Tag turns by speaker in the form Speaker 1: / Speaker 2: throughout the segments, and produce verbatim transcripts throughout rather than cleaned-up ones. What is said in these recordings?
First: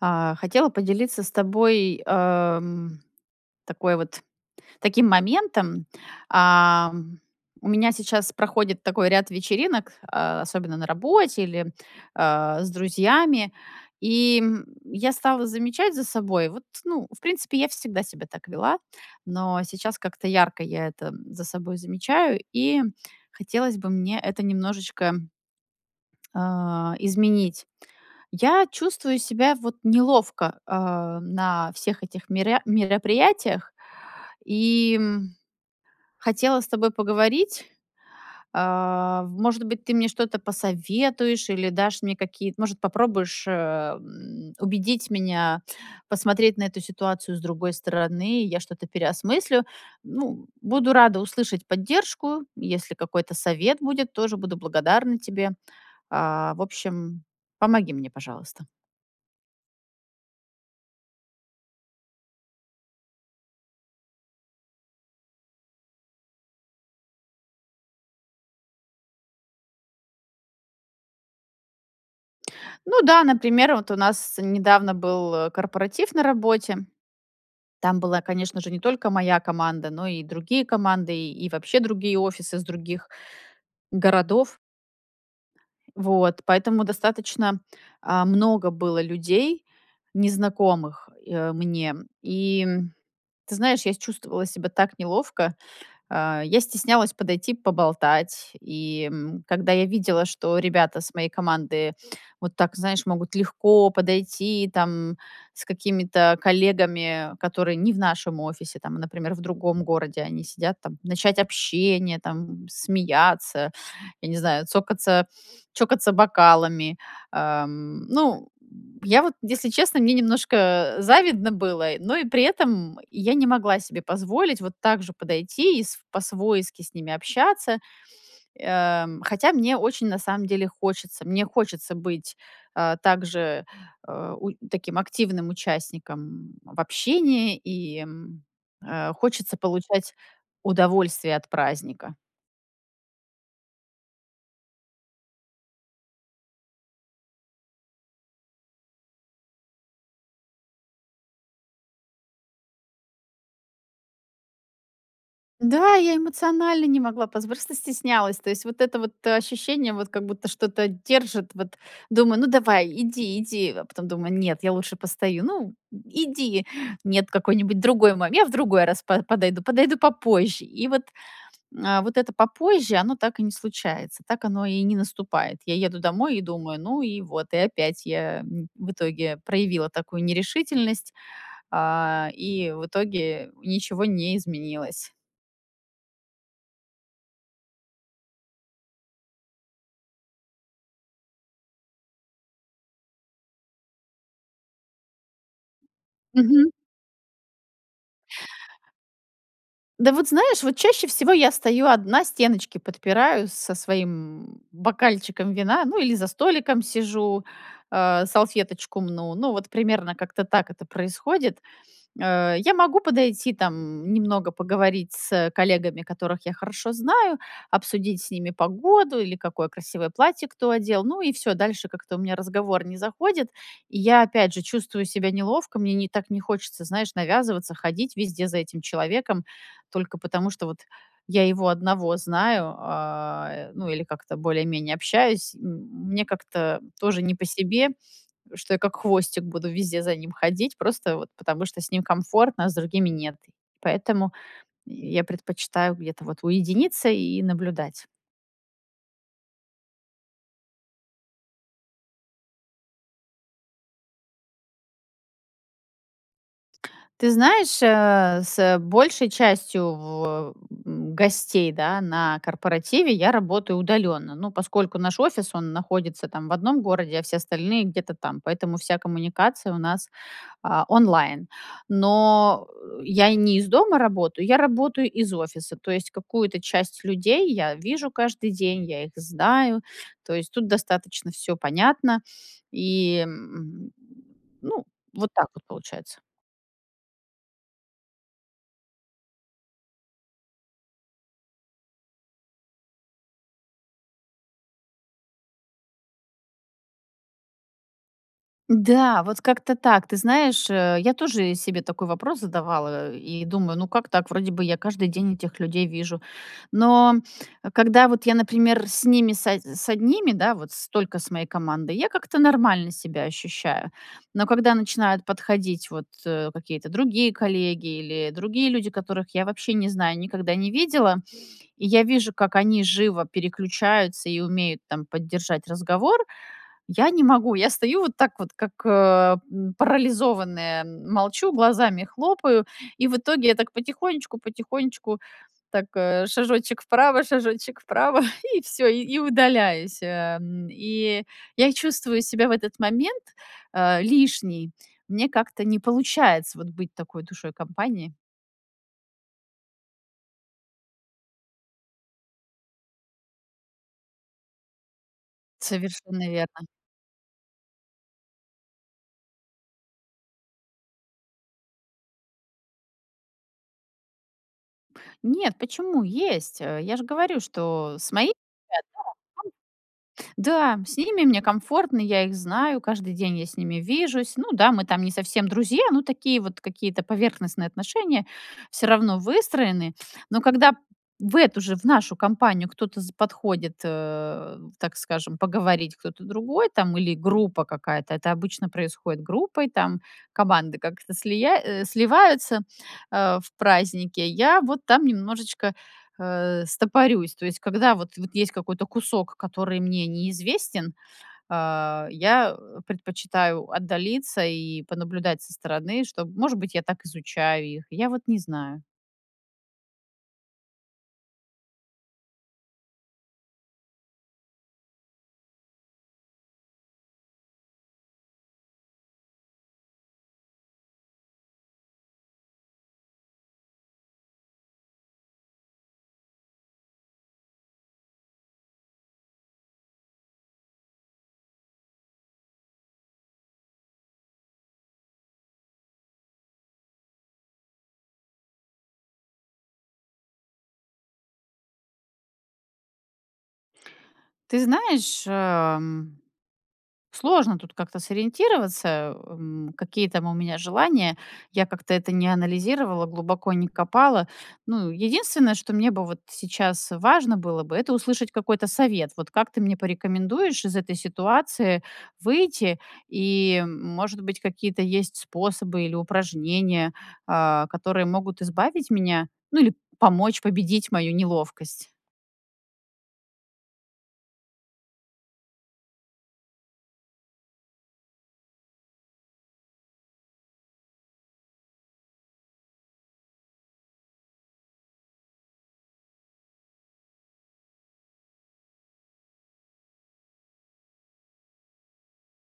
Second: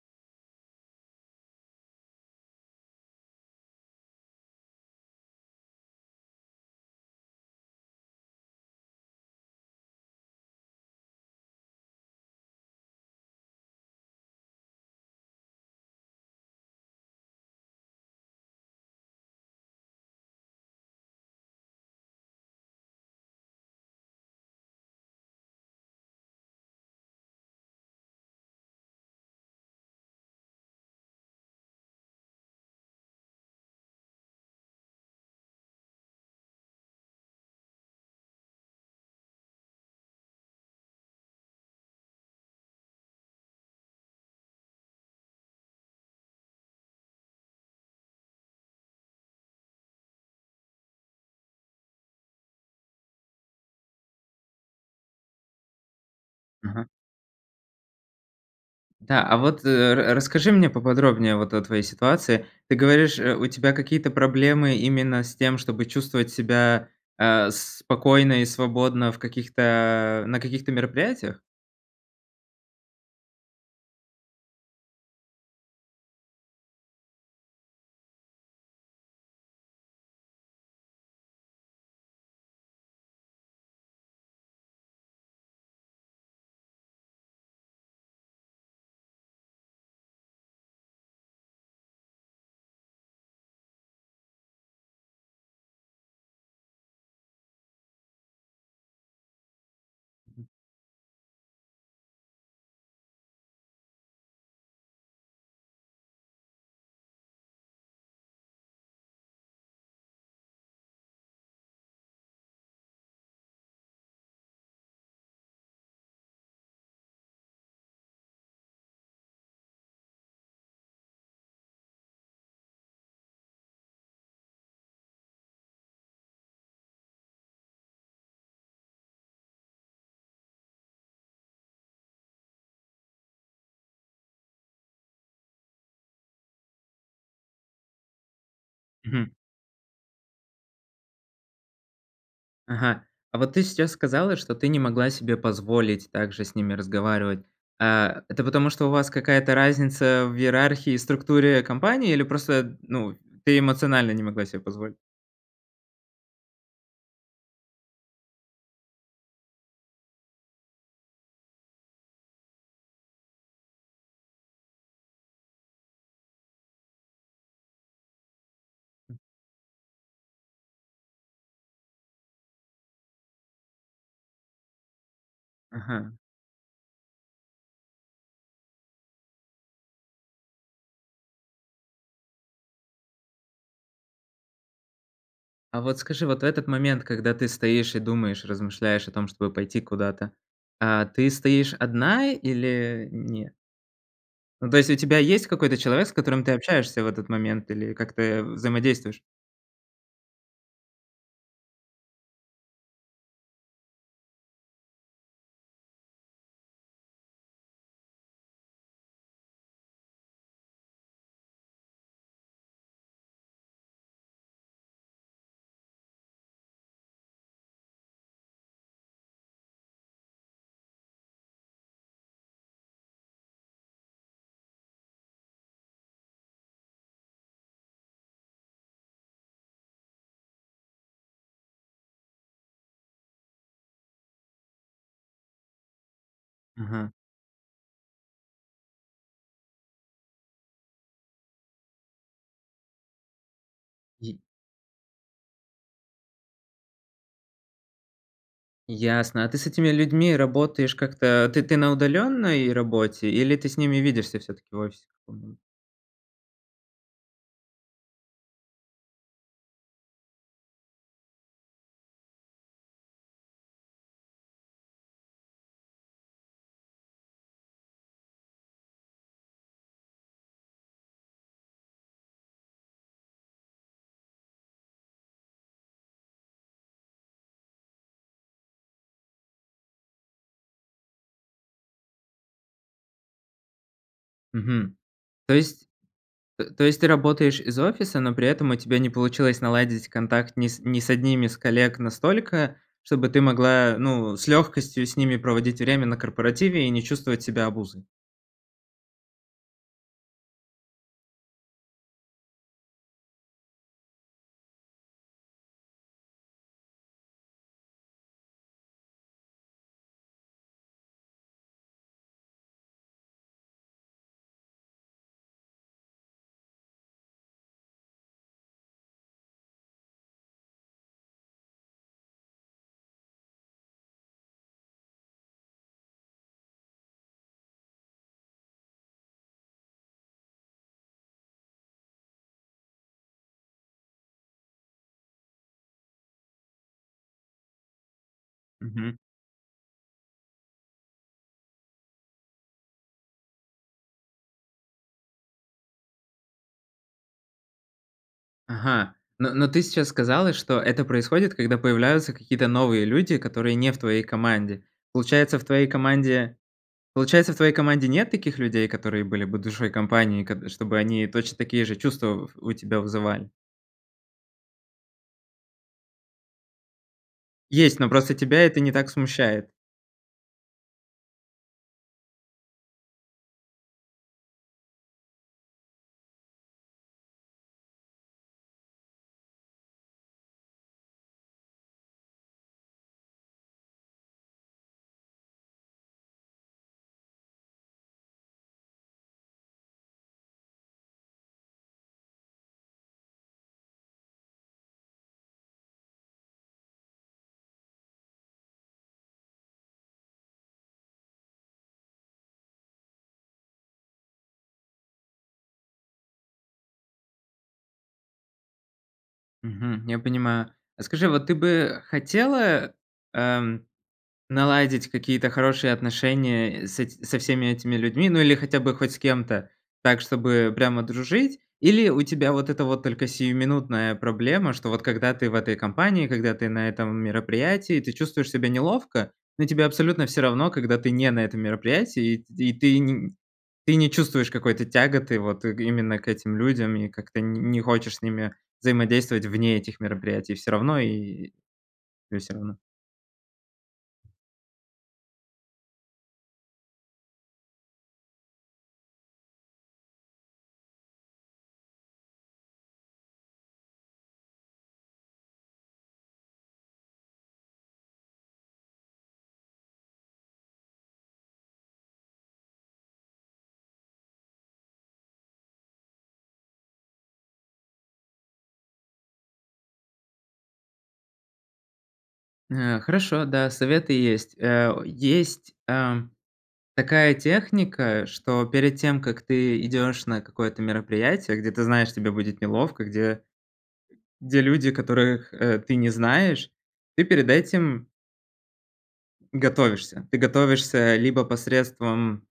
Speaker 1: А, хотела поделиться с тобой, а, м, такой вот таким моментом. А, у меня сейчас проходит такой ряд вечеринок, а, особенно на работе или, а, с друзьями. И, м, я стала замечать за собой. Вот, ну, в принципе, я всегда себя так вела, но сейчас как-то ярко я это за собой замечаю, и хотелось бы мне это немножечко а, изменить. Я чувствую себя, вот, неловко, а, на всех этих меря мероприятиях, и, м, хотела с тобой поговорить. А, в может быть, ты мне что-то посоветуешь или дашь мне какие-то может, попробуешь, э, м, убедить меня посмотреть на эту ситуацию с другой стороны. Я что-то переосмыслю. Ну, буду рада услышать поддержку. Если какой-то совет будет, тоже буду благодарна тебе. А, в
Speaker 2: Мгм.
Speaker 1: общем, помоги мне, пожалуйста.
Speaker 2: Да, а вот, э, ра расскажи мне поподробнее вот о твоей ситуации. Ты говоришь, э, у тебя какие-то проблемы именно с тем, чтобы чувствовать себя, а, спокойно и свободно в каких-то на каких-то мероприятиях?
Speaker 1: Ну да, например, вот у нас недавно был корпоратив на работе. Там была, конечно же, не только моя команда, но и другие команды, и и вообще другие офисы с других городов. Вот поэтому достаточно, а, много было людей, незнакомых, э, мне. И, м, ты знаешь, я с чувствовала себя так неловко. Э, я стеснялась подойти, поболтать. И, м, когда я видела, что ребята с моей команды вот так, знаешь, могут легко подойти, там, с какими-то коллегами, которые не в нашем офисе, там, а например, в другом городе. Они сидят там, начать общение, там, смеяться, я не знаю, цокаться чокаться бокалами. Эм, ну, я вот, если честно, мне немножко завидно было, но и при этом я не могла себе позволить вот так же подойти и с по-свойски с ними общаться. Эм, хотя мне очень, на самом деле, хочется. Мне хочется быть, а, также, э, у таким активным участником, м, в общении и, м, э,
Speaker 2: Мгм.
Speaker 1: хочется получать удовольствие от праздника.
Speaker 2: Ага, а вот ты сейчас сказала, что ты не могла себе позволить также с ними разговаривать, а. Это потому, что у вас какая-то разница в иерархии и структуре компании? Или просто, ну, ты эмоционально не могла себе позволить?
Speaker 1: Да, я эмоционально не могла позв просто стеснялась. То есть вот это вот ощущение, вот как будто что-то держит, вот думаю: "Ну, давай, иди, иди". А потом думаю: "Нет, я лучше постою. Ну, м, иди, нет, какой-нибудь другой момент, я в другой раз по подойду, подойду попозже". И вот, а, вот это попозже, оно так и не случается, так оно и не наступает. Я еду
Speaker 2: Ага.
Speaker 1: домой и думаю: "Ну и вот". И опять я, м, в итоге проявила такую нерешительность, а, и в итоге ничего не изменилось.
Speaker 2: А вот скажи, вот в этот момент, когда ты стоишь и думаешь, размышляешь о том, чтобы пойти куда-то, а ты стоишь одна или н нет? Ну, то есть у тебя есть какой-то человек, с которым ты
Speaker 1: Мгм.
Speaker 2: общаешься в этот момент или как-то, э, взаимодействуешь?
Speaker 1: Да, вот знаешь, вот чаще всего я стою одна, стеночки подпираю со своим бокальчиком вина, ну или за столиком сижу, а, салфеточку мну. Ну, вот примерно как-то так это происходит. Э, я могу подойти, там, немного поговорить с, э, коллегами, которых я хорошо знаю, обсудить с ними погоду или какое красивое платье кто одел, ну и всё, дальше как-то у меня разговор не заходит. И я опять же чувствую себя неловко, мне не так не хочется, знаешь, навязываться, ходить везде за этим человеком только потому, что вот я его одного знаю, а, э, ну или как-то более-менее общаюсь. М мне как-то
Speaker 2: Мгм.
Speaker 1: тоже не по себе, что я как хвостик буду везде за ним ходить, просто вот потому что с ним комфортно, а с другими нет. Поэтому я предпочитаю где-то вот уединиться и наблюдать.
Speaker 2: Ясно, а ты с этими людьми работаешь как-то? Ты ты на удалённой работе, или ты с ними видишься всё-таки в офисе каком-нибудь?
Speaker 1: Ты знаешь, э, с большей частью в а, м, гостей, да, на корпоративе я работаю удалённо. Ну, поскольку наш офис, он находится, там, в одном городе, а все остальные где-то там. Поэтому вся коммуникация у нас, а, онлайн. Но, э, я и не из дома работаю, я работаю из офиса. То есть какую-то часть людей я вижу каждый день, я их знаю, то есть тут достаточно всё понятно и, м, ну,
Speaker 2: Мгм,
Speaker 1: вот так
Speaker 2: то
Speaker 1: вот
Speaker 2: есть,
Speaker 1: получается.
Speaker 2: э, то есть ты работаешь из офиса, но при этом у тебя не получилось наладить контакт ни с ни с одними из коллег настолько, чтобы ты могла, ну, с легкостью с ними проводить время на корпоративе и не чувствовать себя обузой?
Speaker 1: Да, вот как-то так. Ты знаешь, э, я тоже себе такой вопрос задавала и думаю: "Ну как так, вроде бы я каждый день этих людей вижу". Но когда вот я, например, с ними с од с одними, да, вот столько с моей командой, я как-то нормально себя ощущаю. Но когда начинают подходить, вот, э, какие-то другие коллеги или другие люди, которых я вообще не знаю, никогда не видела, и я вижу, как они живо переключаются и умеют, там, поддержать разговор. Я не могу. Я стою вот так вот, как, э, м, парализованная, молчу, глазами хлопаю, и в итоге я так потихонечку-потихонечку, так, э, шажочек вправо, шажочек вправо и всё, и и
Speaker 2: Мгм.
Speaker 1: удаляюсь. А, м, и я чувствую себя в этот момент, а, лишней. У меня как-то не получается вот быть такой душой компании.
Speaker 2: Ага, но но ты сейчас сказала, что это происходит, когда появляются какие-то новые люди, которые не в твоей команде. Получается, в твоей
Speaker 1: Совершенно
Speaker 2: команде
Speaker 1: верно.
Speaker 2: получается, в твоей команде нет таких людей, которые были бы душой компании, кад чтобы они точно такие же чувства в у тебя вызывали?
Speaker 1: Нет, почему, есть. Э, я же говорю, что
Speaker 2: Есть, но
Speaker 1: с моими,
Speaker 2: просто тебя это не так смущает?
Speaker 1: [unintelligible] да, с ними мне комфортно, я их знаю, каждый день я с ними вижусь. Ну да, мы там не совсем друзья, но такие вот какие-то поверхностные отношения всё равно выстроены. Но когда в эту же, в нашу компанию кто-то з подходит, а, так скажем, поговорить- кто-то другой, там, или группа какая-то, это обычно происходит группой, там, команды как-то слия э, сливаются, а, в празднике. Я вот там немножечко, а, стопорюсь. То есть когда вот вот есть какой-то кусок, который мне неизвестен, а, я, э, предпочитаю отдалиться и понаблюдать со стороны, чтоб, может быть, я так изучаю их. Я вот не знаю.
Speaker 2: Мгм, я понимаю. А скажи, вот ты бы хотела, ам, наладить какие-то хорошие отношения с эт со всеми этими людьми, ну, или хотя бы хоть с кем-то так, чтобы прямо дружить? Или у тебя вот эта вот только сиюминутная проблема, что вот когда ты в этой компании, когда ты на этом мероприятии, ты чувствуешь себя неловко; но тебе абсолютно всё равно, когда ты не на этом мероприятии, и т ты не, ты не чувствуешь какой-то тяготы вот именно к этим людям и как-то н не хочешь с ними взаимодействовать вне этих мероприятий, всё равно? И тебе всё равно.
Speaker 1: Ты знаешь, а, м, сложно тут как-то сориентироваться, м, какие там у меня желания. Я как-то это не анализировала, глубоко не копала. Ну, единственное, что мне бы вот сейчас важно было бы- это услышать какой-то совет. Вот как ты мне порекомендуешь из этой ситуации выйти и, может быть, какие-то есть способы или упражнения, а, которые могут избавить меня, ну, или помочь победить мою неловкость.
Speaker 2: Э, хорошо, да, советы есть, а, есть, а, такая техника, что перед тем, как ты идёшь на какое-то мероприятие, где ты знаешь, тебе будет неловко, где где люди, которых, а, ты не знаешь, ты перед этим Готовишься. Ты готовишься либо посредством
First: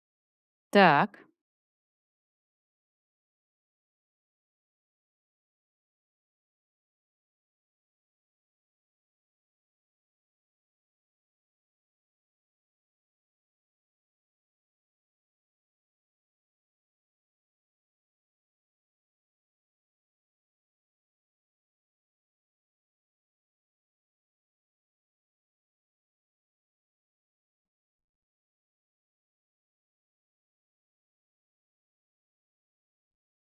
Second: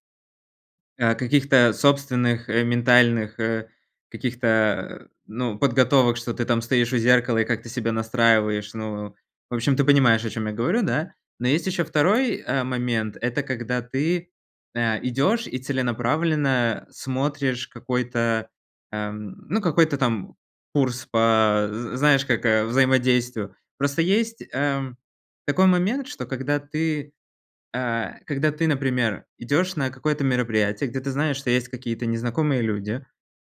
Speaker 2: а,
Speaker 1: Так.
Speaker 2: каких-то собственных ментальных, э, каких-то, э, ну, подготовок, что ты там стоишь у зеркала и как-то себя настраиваешь. Ну, в общем, ты понимаешь, о чём я говорю, да. Но есть еще второй, а, момент- это когда ты, а, идешь и целенаправленно смотришь какой-то, ам, ну, какой-то там курс по з знаешь, как, а, взаимодействию. Просто есть, эм, такой момент, что когда ты, а, когда ты, например, идешь на какое-то мероприятие, где ты знаешь, что есть какие-то незнакомые люди,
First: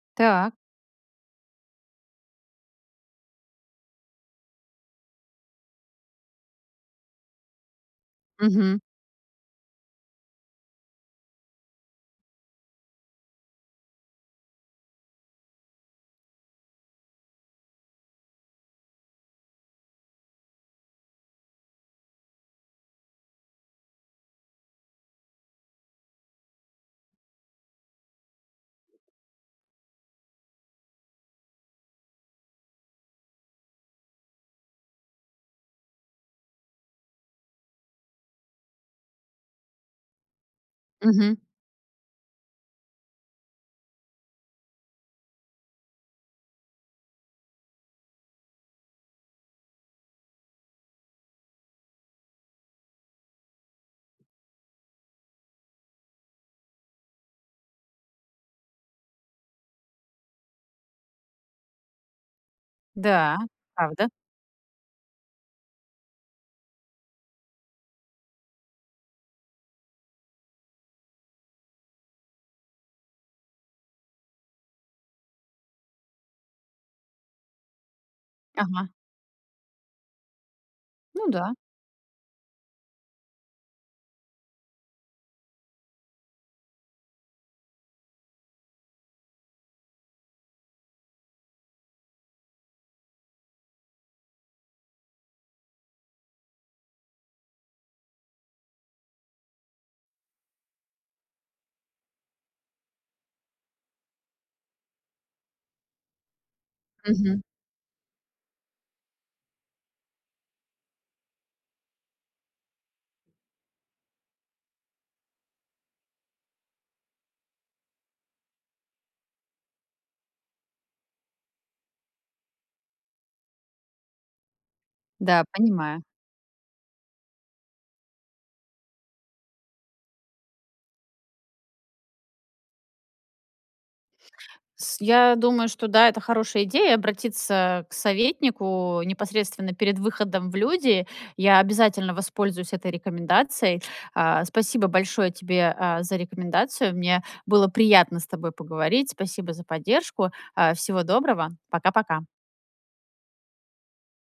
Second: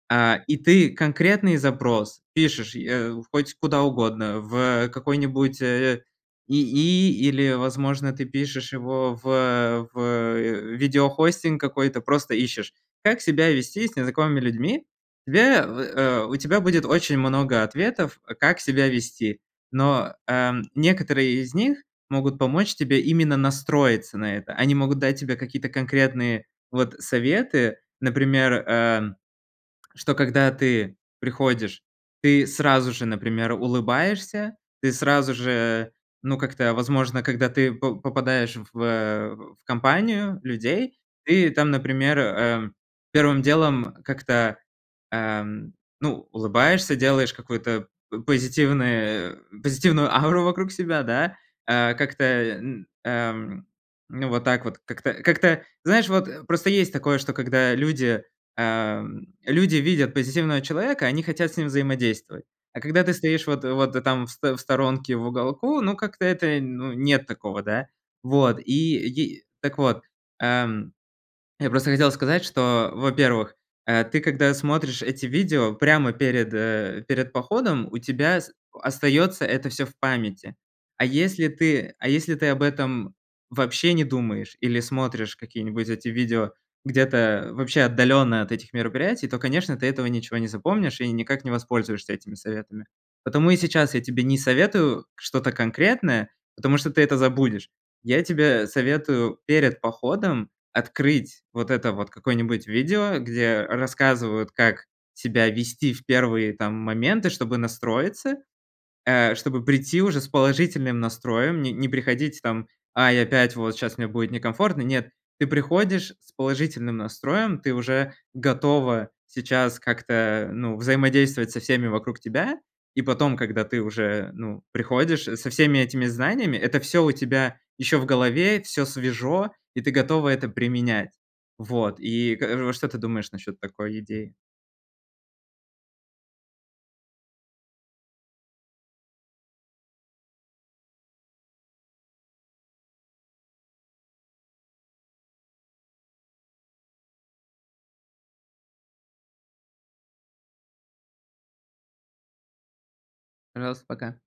Speaker 2: а,
Speaker 1: Так.
Speaker 2: и ты конкретный запрос пишешь, э, хоть куда угодно, в какой-нибудь, э, ИИ или, возможно, ты пишешь
Speaker 1: Мгм.
Speaker 2: его в в видеохостинг какой-то, просто ищешь: "как себя вести с незнакомыми людьми." Тебе э, у тебя будет очень много ответов, как себя вести. Но, а, некоторые из них могут помочь тебе именно настроиться на это. Они могут дать тебе какие-то конкретные, вот, советы, например, э, что когда ты приходишь, ты сразу же, например, улыбаешься, ты сразу же, ну, как-то, возможно, когда ты по попадаешь в в компанию людей,
Speaker 1: Мгм.
Speaker 2: ты там, например, э, первым делом как-то, ам, ну, улыбаешься, делаешь какую-то по позитивное позитивную ауру вокруг себя, да, а как-то, н ам, ну вот так вот как-то как-то. Знаешь, вот, э, просто есть такое, что когда люди, ам, люди видят позитивного человека, они хотят с ним взаимодействовать, а когда ты
Speaker 1: Да,
Speaker 2: стоишь вот вот
Speaker 1: правда.
Speaker 2: там в сто в сторонке в уголку, ну, как-то это, ну, нет такого, да. Вот, и и так вот, ам, я просто хотел сказать, что, во-первых, э, ты когда смотришь эти видео прямо перед, э, перед походом, у тебя с
Speaker 1: Ага.
Speaker 2: остается это всё в памяти. А
Speaker 1: Ну
Speaker 2: если
Speaker 1: да.
Speaker 2: ты а если ты об этом вообще не думаешь или смотришь какие-нибудь эти видео где-то вообще отдалённо от этих мероприятий, то, конечно, ты этого ничего не запомнишь и никак не воспользуешься этими советами. Потому и сейчас я тебе не советую что-то конкретное, потому что ты это забудешь. Я тебе советую перед походом открыть вот это вот какое-нибудь видео, где рассказывают, как себя вести в первые там моменты,
Speaker 1: Мгм.
Speaker 2: чтобы настроиться, э, чтобы прийти уже с положительным настроем. Не не приходить, там: "Ай, опять, вот щас мне будет некомфортно." Нет, ты приходишь с положительным настроем, ты уже готова сейчас как-то, ну, взаимодействовать со всеми вокруг тебя, и потом, когда ты уже, ну, приходишь
Speaker 1: Да,
Speaker 2: со всеми
Speaker 1: понимаю.
Speaker 2: этими знаниями, это всё у тебя еще в голове, всё свежо, и ты готова это применять. Вот, и как р вот что ты думаешь насчёт такой идеи?
Speaker 1: С я думаю, что да, это хорошая идея- обратиться к советнику непосредственно перед выходом в люди. Я обязательно воспользуюсь этой рекомендацией. А, спасибо большое тебе, а, за рекомендацию. Мне было приятно с тобой поговорить. Спасибо за поддержку. А, всего доброго, пока-пока.
Speaker 2: Пожалуйста, пока.